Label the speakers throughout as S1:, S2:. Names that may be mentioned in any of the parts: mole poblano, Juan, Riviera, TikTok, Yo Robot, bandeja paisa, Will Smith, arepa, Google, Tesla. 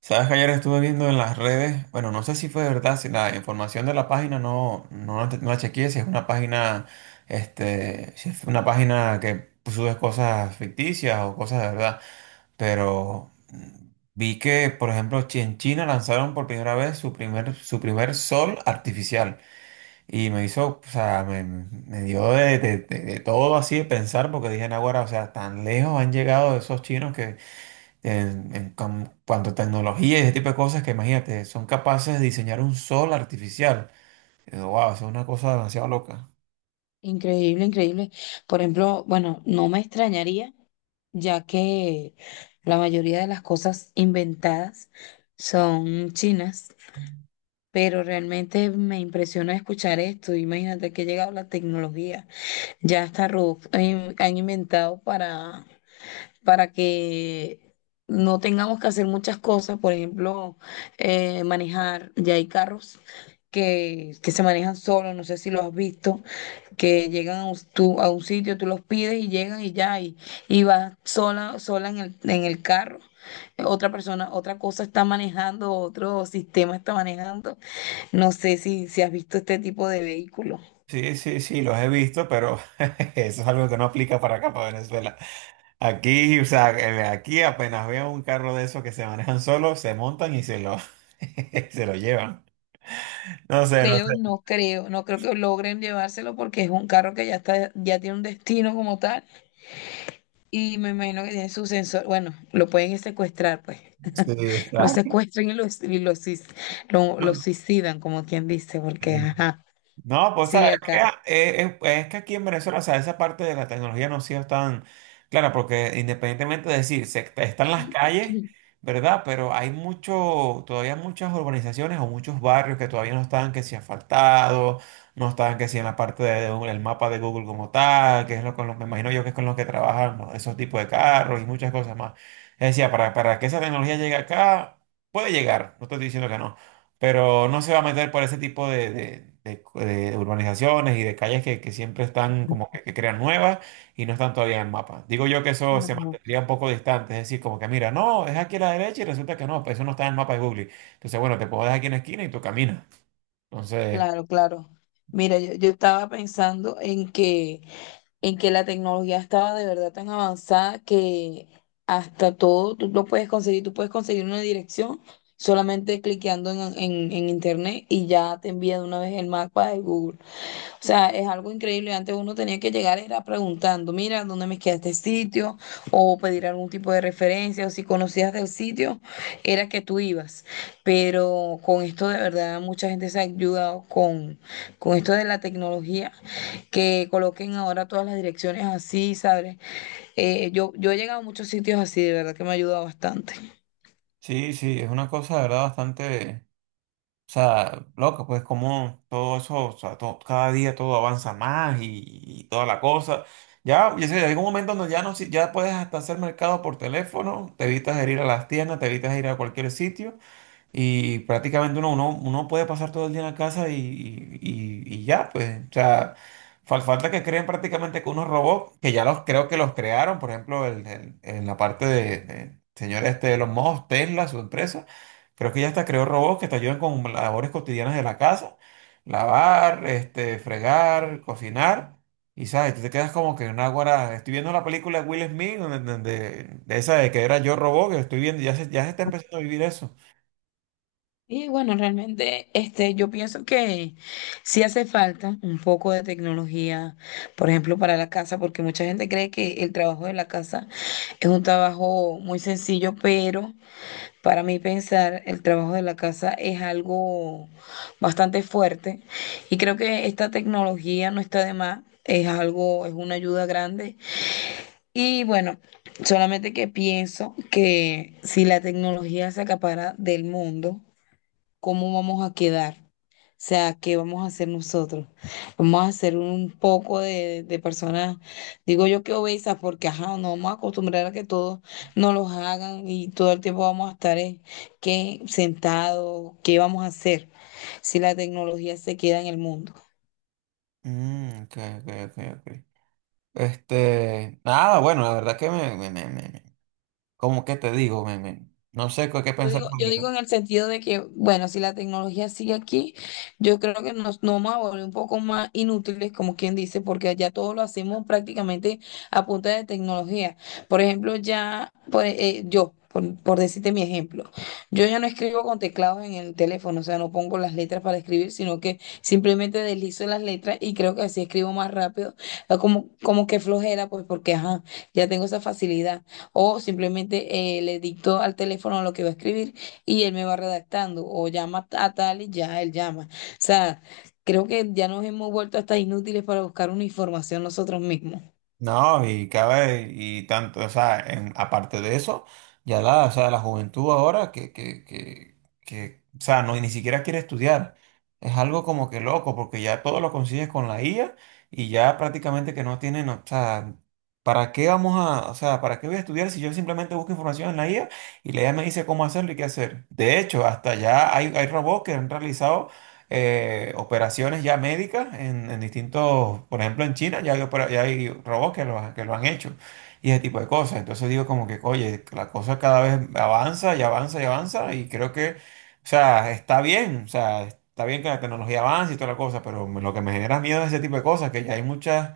S1: Sabes que ayer estuve viendo en las redes, bueno, no sé si fue verdad, si la información de la página no, no, no la chequeé, si es una página, si es una página que sube cosas ficticias o cosas de verdad, pero vi que, por ejemplo, en China lanzaron por primera vez su primer sol artificial y me hizo, o sea, me dio de todo así de pensar porque dije, ahora, o sea, tan lejos han llegado esos chinos en, en cuanto a tecnología y ese tipo de cosas que imagínate, son capaces de diseñar un sol artificial. Wow, es una cosa demasiado loca.
S2: Increíble, increíble. Por ejemplo, bueno, no me extrañaría, ya que la mayoría de las cosas inventadas son chinas, pero realmente me impresiona escuchar esto. Imagínate que ha llegado la tecnología. Ya hasta robots han inventado para que no tengamos que hacer muchas cosas, por ejemplo, manejar. Ya hay carros que se manejan solos, no sé si lo has visto que llegan a a un sitio, tú los pides y llegan y ya, y vas sola, sola en en el carro. Otra persona, otra cosa está manejando, otro sistema está manejando. No sé si has visto este tipo de vehículo.
S1: Sí, sí, sí, los he visto, pero eso es algo que no aplica para acá, para Venezuela. Aquí, o sea, aquí apenas veo un carro de esos que se manejan solos, se montan y se lo, se lo llevan. No sé, no
S2: Creo,
S1: sé.
S2: no creo que logren llevárselo porque es un carro que ya está, ya tiene un destino como tal y me imagino que tiene su sensor. Bueno, lo pueden secuestrar, pues.
S1: Sí,
S2: Lo
S1: exacto.
S2: secuestran y lo
S1: No,
S2: suicidan, como quien dice,
S1: sí.
S2: porque,
S1: Sí.
S2: ajá,
S1: No, pues
S2: sí,
S1: sabes que,
S2: acá.
S1: pues, es que aquí en Venezuela, o sea, esa parte de la tecnología no ha sido tan clara, porque independientemente de decir, están las calles, ¿verdad? Pero hay mucho, todavía muchas urbanizaciones o muchos barrios que todavía no están que si asfaltados, no están que si en la parte del mapa de Google como tal, que es lo con lo, me imagino yo que es con los que trabajan, ¿no? Esos tipos de carros y muchas cosas más. Es decir, para que esa tecnología llegue acá, puede llegar, no estoy diciendo que no, pero no se va a meter por ese tipo de urbanizaciones y de calles que siempre están como que crean nuevas y no están todavía en el mapa. Digo yo que eso se
S2: No,
S1: mantendría un poco distante, es decir, como que mira, no, es aquí a la derecha y resulta que no, pues eso no está en el mapa de Google. Entonces, bueno, te puedo dejar aquí en la esquina y tú caminas. Entonces,
S2: claro, claro. Mira, yo estaba pensando en que la tecnología estaba de verdad tan avanzada que hasta todo tú lo puedes conseguir, tú puedes conseguir una dirección solamente cliqueando en internet y ya te envía de una vez el mapa de Google. O sea, es algo increíble. Antes uno tenía que llegar era preguntando, mira, ¿dónde me queda este sitio? O pedir algún tipo de referencia, o si conocías del sitio, era que tú ibas. Pero con esto de verdad mucha gente se ha ayudado con esto de la tecnología, que coloquen ahora todas las direcciones así, ¿sabes? Yo he llegado a muchos sitios así, de verdad que me ha ayudado bastante.
S1: Sí, sí, es una cosa, de verdad, bastante. O sea, loco, pues como todo eso, o sea, cada día todo avanza más y toda la cosa. Ya sé, hay un momento donde ya no, ya puedes hasta hacer mercado por teléfono, te evitas de ir a las tiendas, te evitas de ir a cualquier sitio y prácticamente uno puede pasar todo el día en la casa y ya, pues, o sea, falta que creen prácticamente que unos robots, que ya los creo que los crearon, por ejemplo, en la parte de señor de los mojos, Tesla, su empresa, creo que ya hasta creó robots que te ayudan con labores cotidianas de la casa, lavar, fregar, cocinar. Y sabes, tú te quedas como que una guara. Estoy viendo la película de Will Smith, donde, de esa de que era Yo Robot, que estoy viendo, ya se está empezando a vivir eso.
S2: Y bueno, realmente este, yo pienso que sí hace falta un poco de tecnología, por ejemplo, para la casa, porque mucha gente cree que el trabajo de la casa es un trabajo muy sencillo, pero para mí pensar, el trabajo de la casa es algo bastante fuerte y creo que esta tecnología no está de más, es algo, es una ayuda grande. Y bueno, solamente que pienso que si la tecnología se acapara del mundo, ¿cómo vamos a quedar? O sea, ¿qué vamos a hacer nosotros? Vamos a hacer un poco de personas, digo yo que obesas, porque ajá, nos vamos a acostumbrar a que todos nos los hagan y todo el tiempo vamos a estar que sentados, ¿qué vamos a hacer si la tecnología se queda en el mundo?
S1: Mm, ok, ok, ok, ok. Nada, bueno, la verdad que como que te digo, no sé qué pensar.
S2: Yo digo en el sentido de que, bueno, si la tecnología sigue aquí, yo creo que nos, nos vamos a volver un poco más inútiles, como quien dice, porque ya todo lo hacemos prácticamente a punta de tecnología. Por ejemplo, por decirte mi ejemplo, yo ya no escribo con teclados en el teléfono, o sea, no pongo las letras para escribir, sino que simplemente deslizo las letras y creo que así escribo más rápido, como que flojera, pues porque, ajá, ya tengo esa facilidad. O simplemente le dicto al teléfono lo que va a escribir y él me va redactando. O llama a tal y ya él llama. O sea, creo que ya nos hemos vuelto hasta inútiles para buscar una información nosotros mismos.
S1: No, y cabe, y tanto, o sea, aparte de eso, ya la, o sea, la juventud ahora o sea, no, ni siquiera quiere estudiar. Es algo como que loco, porque ya todo lo consigues con la IA y ya prácticamente que no tienen, o sea, ¿para qué vamos a, o sea, para qué voy a estudiar si yo simplemente busco información en la IA y la IA me dice cómo hacerlo y qué hacer? De hecho, hasta ya hay robots que han realizado operaciones ya médicas en distintos, por ejemplo en China ya hay robots que lo han hecho y ese tipo de cosas. Entonces digo como que, oye, la cosa cada vez avanza y avanza y avanza y creo que, o sea, está bien, o sea, está bien que la tecnología avance y toda la cosa, pero lo que me genera miedo es ese tipo de cosas, que ya hay muchas,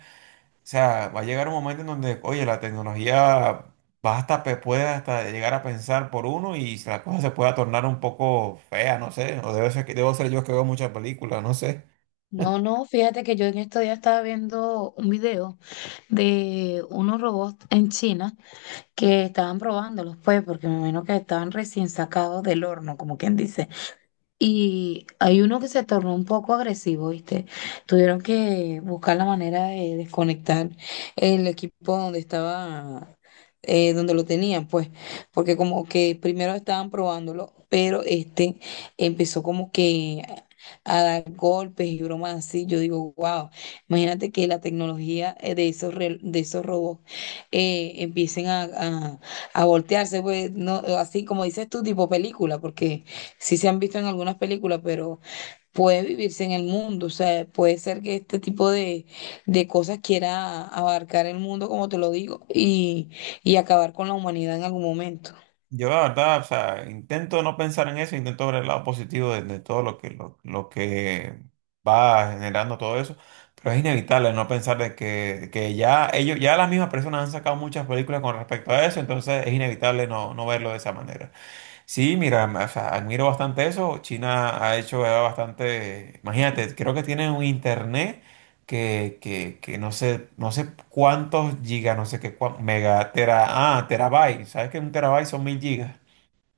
S1: o sea, va a llegar un momento en donde, oye, la tecnología va hasta, puede hasta llegar a pensar por uno y la cosa se puede tornar un poco fea, no sé, o debe ser, debo ser yo que veo muchas películas, no sé.
S2: No, no, fíjate que yo en estos días estaba viendo un video de unos robots en China que estaban probándolos, pues, porque me imagino que estaban recién sacados del horno, como quien dice. Y hay uno que se tornó un poco agresivo, ¿viste? Tuvieron que buscar la manera de desconectar el equipo donde estaba, donde lo tenían, pues, porque como que primero estaban probándolo, pero este empezó como que a dar golpes y bromas así. Yo digo, wow, imagínate que la tecnología de esos robots empiecen a voltearse, pues, no, así como dices tú, tipo película, porque sí se han visto en algunas películas, pero puede vivirse en el mundo. O sea, puede ser que este tipo de cosas quiera abarcar el mundo, como te lo digo, y acabar con la humanidad en algún momento.
S1: Yo la verdad, o sea, intento no pensar en eso, intento ver el lado positivo de todo lo que, lo que va generando todo eso, pero es inevitable no pensar de que ya ellos, ya las mismas personas han sacado muchas películas con respecto a eso, entonces es inevitable no, no verlo de esa manera. Sí, mira, o sea, admiro bastante eso. China ha hecho ya bastante, imagínate, creo que tienen un internet que no sé, no sé cuántos gigas, no sé qué, mega, tera, ah, terabyte, ¿sabes que un terabyte son 1000 gigas?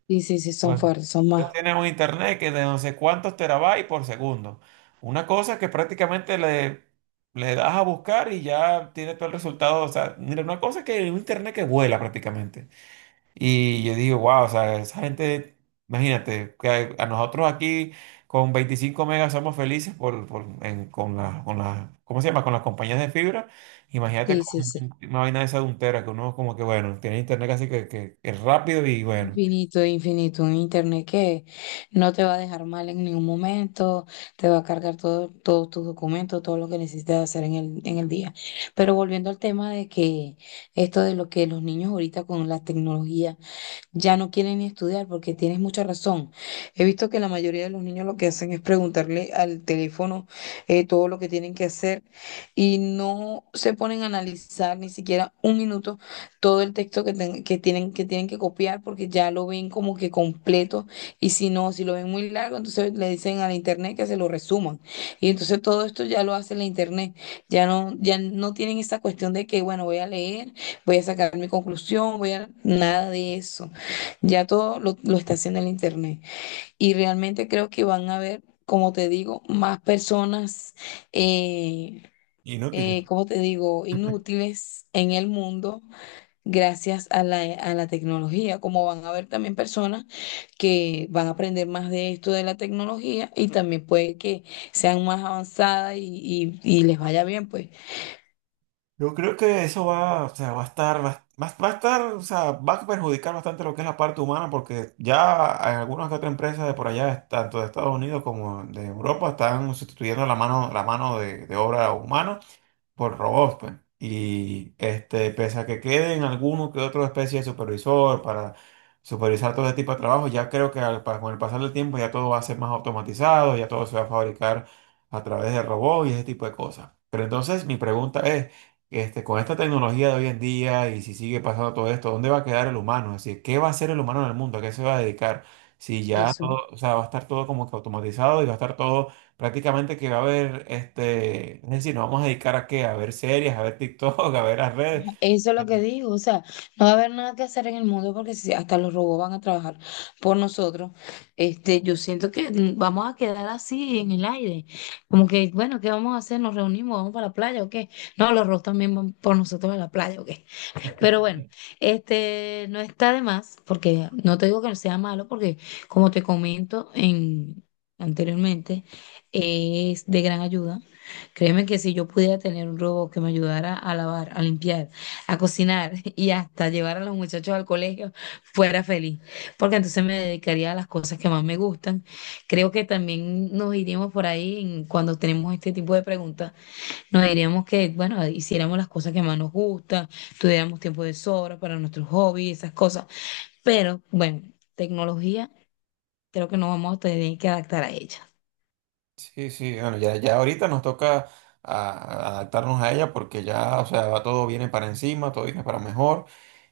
S2: Sí, sí, sí, son
S1: Bueno,
S2: fuertes, son
S1: ellos
S2: más.
S1: tienen un internet que de no sé cuántos terabytes por segundo. Una cosa que prácticamente le das a buscar y ya tienes todo el resultado. O sea, mira, una cosa que un internet que vuela prácticamente. Y yo digo, wow, o sea, esa gente, imagínate, que a nosotros aquí con 25 megas somos felices con las, ¿cómo se llama? Con las compañías de fibra. Imagínate
S2: Sí, sí,
S1: con
S2: sí.
S1: una vaina de esa de un tera, que uno como que, bueno, tiene internet casi que, que es rápido y bueno,
S2: Infinito, infinito. Un internet que no te va a dejar mal en ningún momento, te va a cargar todo, todos tus documentos, todo lo que necesites hacer en en el día. Pero volviendo al tema de que esto de lo que los niños ahorita con la tecnología ya no quieren ni estudiar porque tienes mucha razón. He visto que la mayoría de los niños lo que hacen es preguntarle al teléfono todo lo que tienen que hacer y no se ponen a analizar ni siquiera un minuto todo el texto que tienen que copiar porque ya lo ven como que completo y si no, si lo ven muy largo, entonces le dicen a la internet que se lo resuman. Y entonces todo esto ya lo hace la internet. Ya no, ya no tienen esa cuestión de que, bueno, voy a leer, voy a sacar mi conclusión, voy a... Nada de eso. Ya todo lo está haciendo el Internet. Y realmente creo que van a haber, como te digo, más personas, eh,
S1: inútil.
S2: como te digo, inútiles en el mundo gracias a a la tecnología. Como van a haber también personas que van a aprender más de esto de la tecnología y también puede que sean más avanzadas y, y les vaya bien, pues.
S1: Yo creo que eso va, o sea, va a estar, va a estar, o sea, va a perjudicar bastante lo que es la parte humana, porque ya en algunas que otras empresas de por allá, tanto de Estados Unidos como de Europa, están sustituyendo la mano, la mano de obra humana por robots, pues. Y pese a que queden alguno que otro especie de supervisor para supervisar todo ese tipo de trabajo, ya creo que con el pasar del tiempo ya todo va a ser más automatizado, ya todo se va a fabricar a través de robots y ese tipo de cosas. Pero entonces mi pregunta es, con esta tecnología de hoy en día y si sigue pasando todo esto, ¿dónde va a quedar el humano? Es decir, ¿qué va a hacer el humano en el mundo? ¿A qué se va a dedicar? Si ya
S2: Eso.
S1: todo, o sea, va a estar todo como que automatizado y va a estar todo prácticamente que va a haber, es decir, nos vamos a dedicar a qué, a ver series, a ver TikTok, a ver las redes.
S2: Eso es lo que digo, o sea, no va a haber nada que hacer en el mundo porque si hasta los robots van a trabajar por nosotros, este, yo siento que vamos a quedar así en el aire, como que, bueno, ¿qué vamos a hacer? ¿Nos reunimos? ¿Vamos para la playa o qué? No, los robots también van por nosotros a la playa o qué. Pero bueno, este no está de más, porque no te digo que no sea malo, porque como te comento en, anteriormente, es de gran ayuda. Créeme que si yo pudiera tener un robot que me ayudara a lavar, a limpiar, a cocinar y hasta llevar a los muchachos al colegio, fuera feliz, porque entonces me dedicaría a las cosas que más me gustan. Creo que también nos iríamos por ahí en- cuando tenemos este tipo de preguntas nos diríamos que, bueno, hiciéramos las cosas que más nos gustan, tuviéramos tiempo de sobra para nuestros hobbies, esas cosas. Pero, bueno, tecnología, creo que nos vamos a tener que adaptar a ella.
S1: Sí, sí, bueno, ya ahorita nos toca adaptarnos a ella porque ya, o sea, todo viene para encima, todo viene para mejor.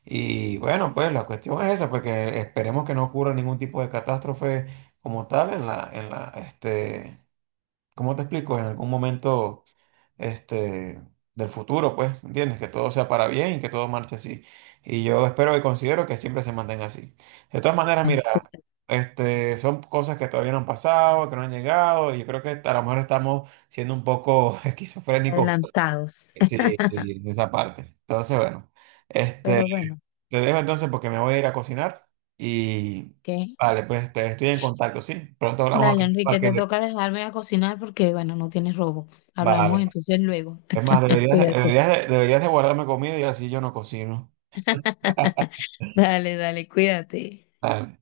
S1: Y bueno, pues la cuestión es esa, pues que esperemos que no ocurra ningún tipo de catástrofe como tal en la, ¿cómo te explico? En algún momento. este, del futuro, pues, ¿entiendes? Que todo sea para bien y que todo marche así. Y yo espero y considero que siempre se mantenga así. De todas maneras,
S2: Bueno, sí,
S1: mira, son cosas que todavía no han pasado, que no han llegado, y yo creo que a lo mejor estamos siendo un poco esquizofrénicos,
S2: adelantados.
S1: sí, sí, en esa parte. Entonces, bueno, este,
S2: Pero bueno,
S1: te dejo entonces porque me voy a ir a cocinar y,
S2: ¿qué?
S1: vale, pues te estoy en contacto, ¿sí? Pronto hablamos
S2: Dale,
S1: para
S2: Enrique,
S1: que,
S2: te toca dejarme a cocinar porque, bueno, no tienes robo. Hablamos
S1: vale.
S2: entonces luego.
S1: Es más, deberías, de-
S2: Cuídate.
S1: deberías, de- deberías de guardarme comida y así yo no cocino.
S2: Dale, dale, cuídate.
S1: Ah,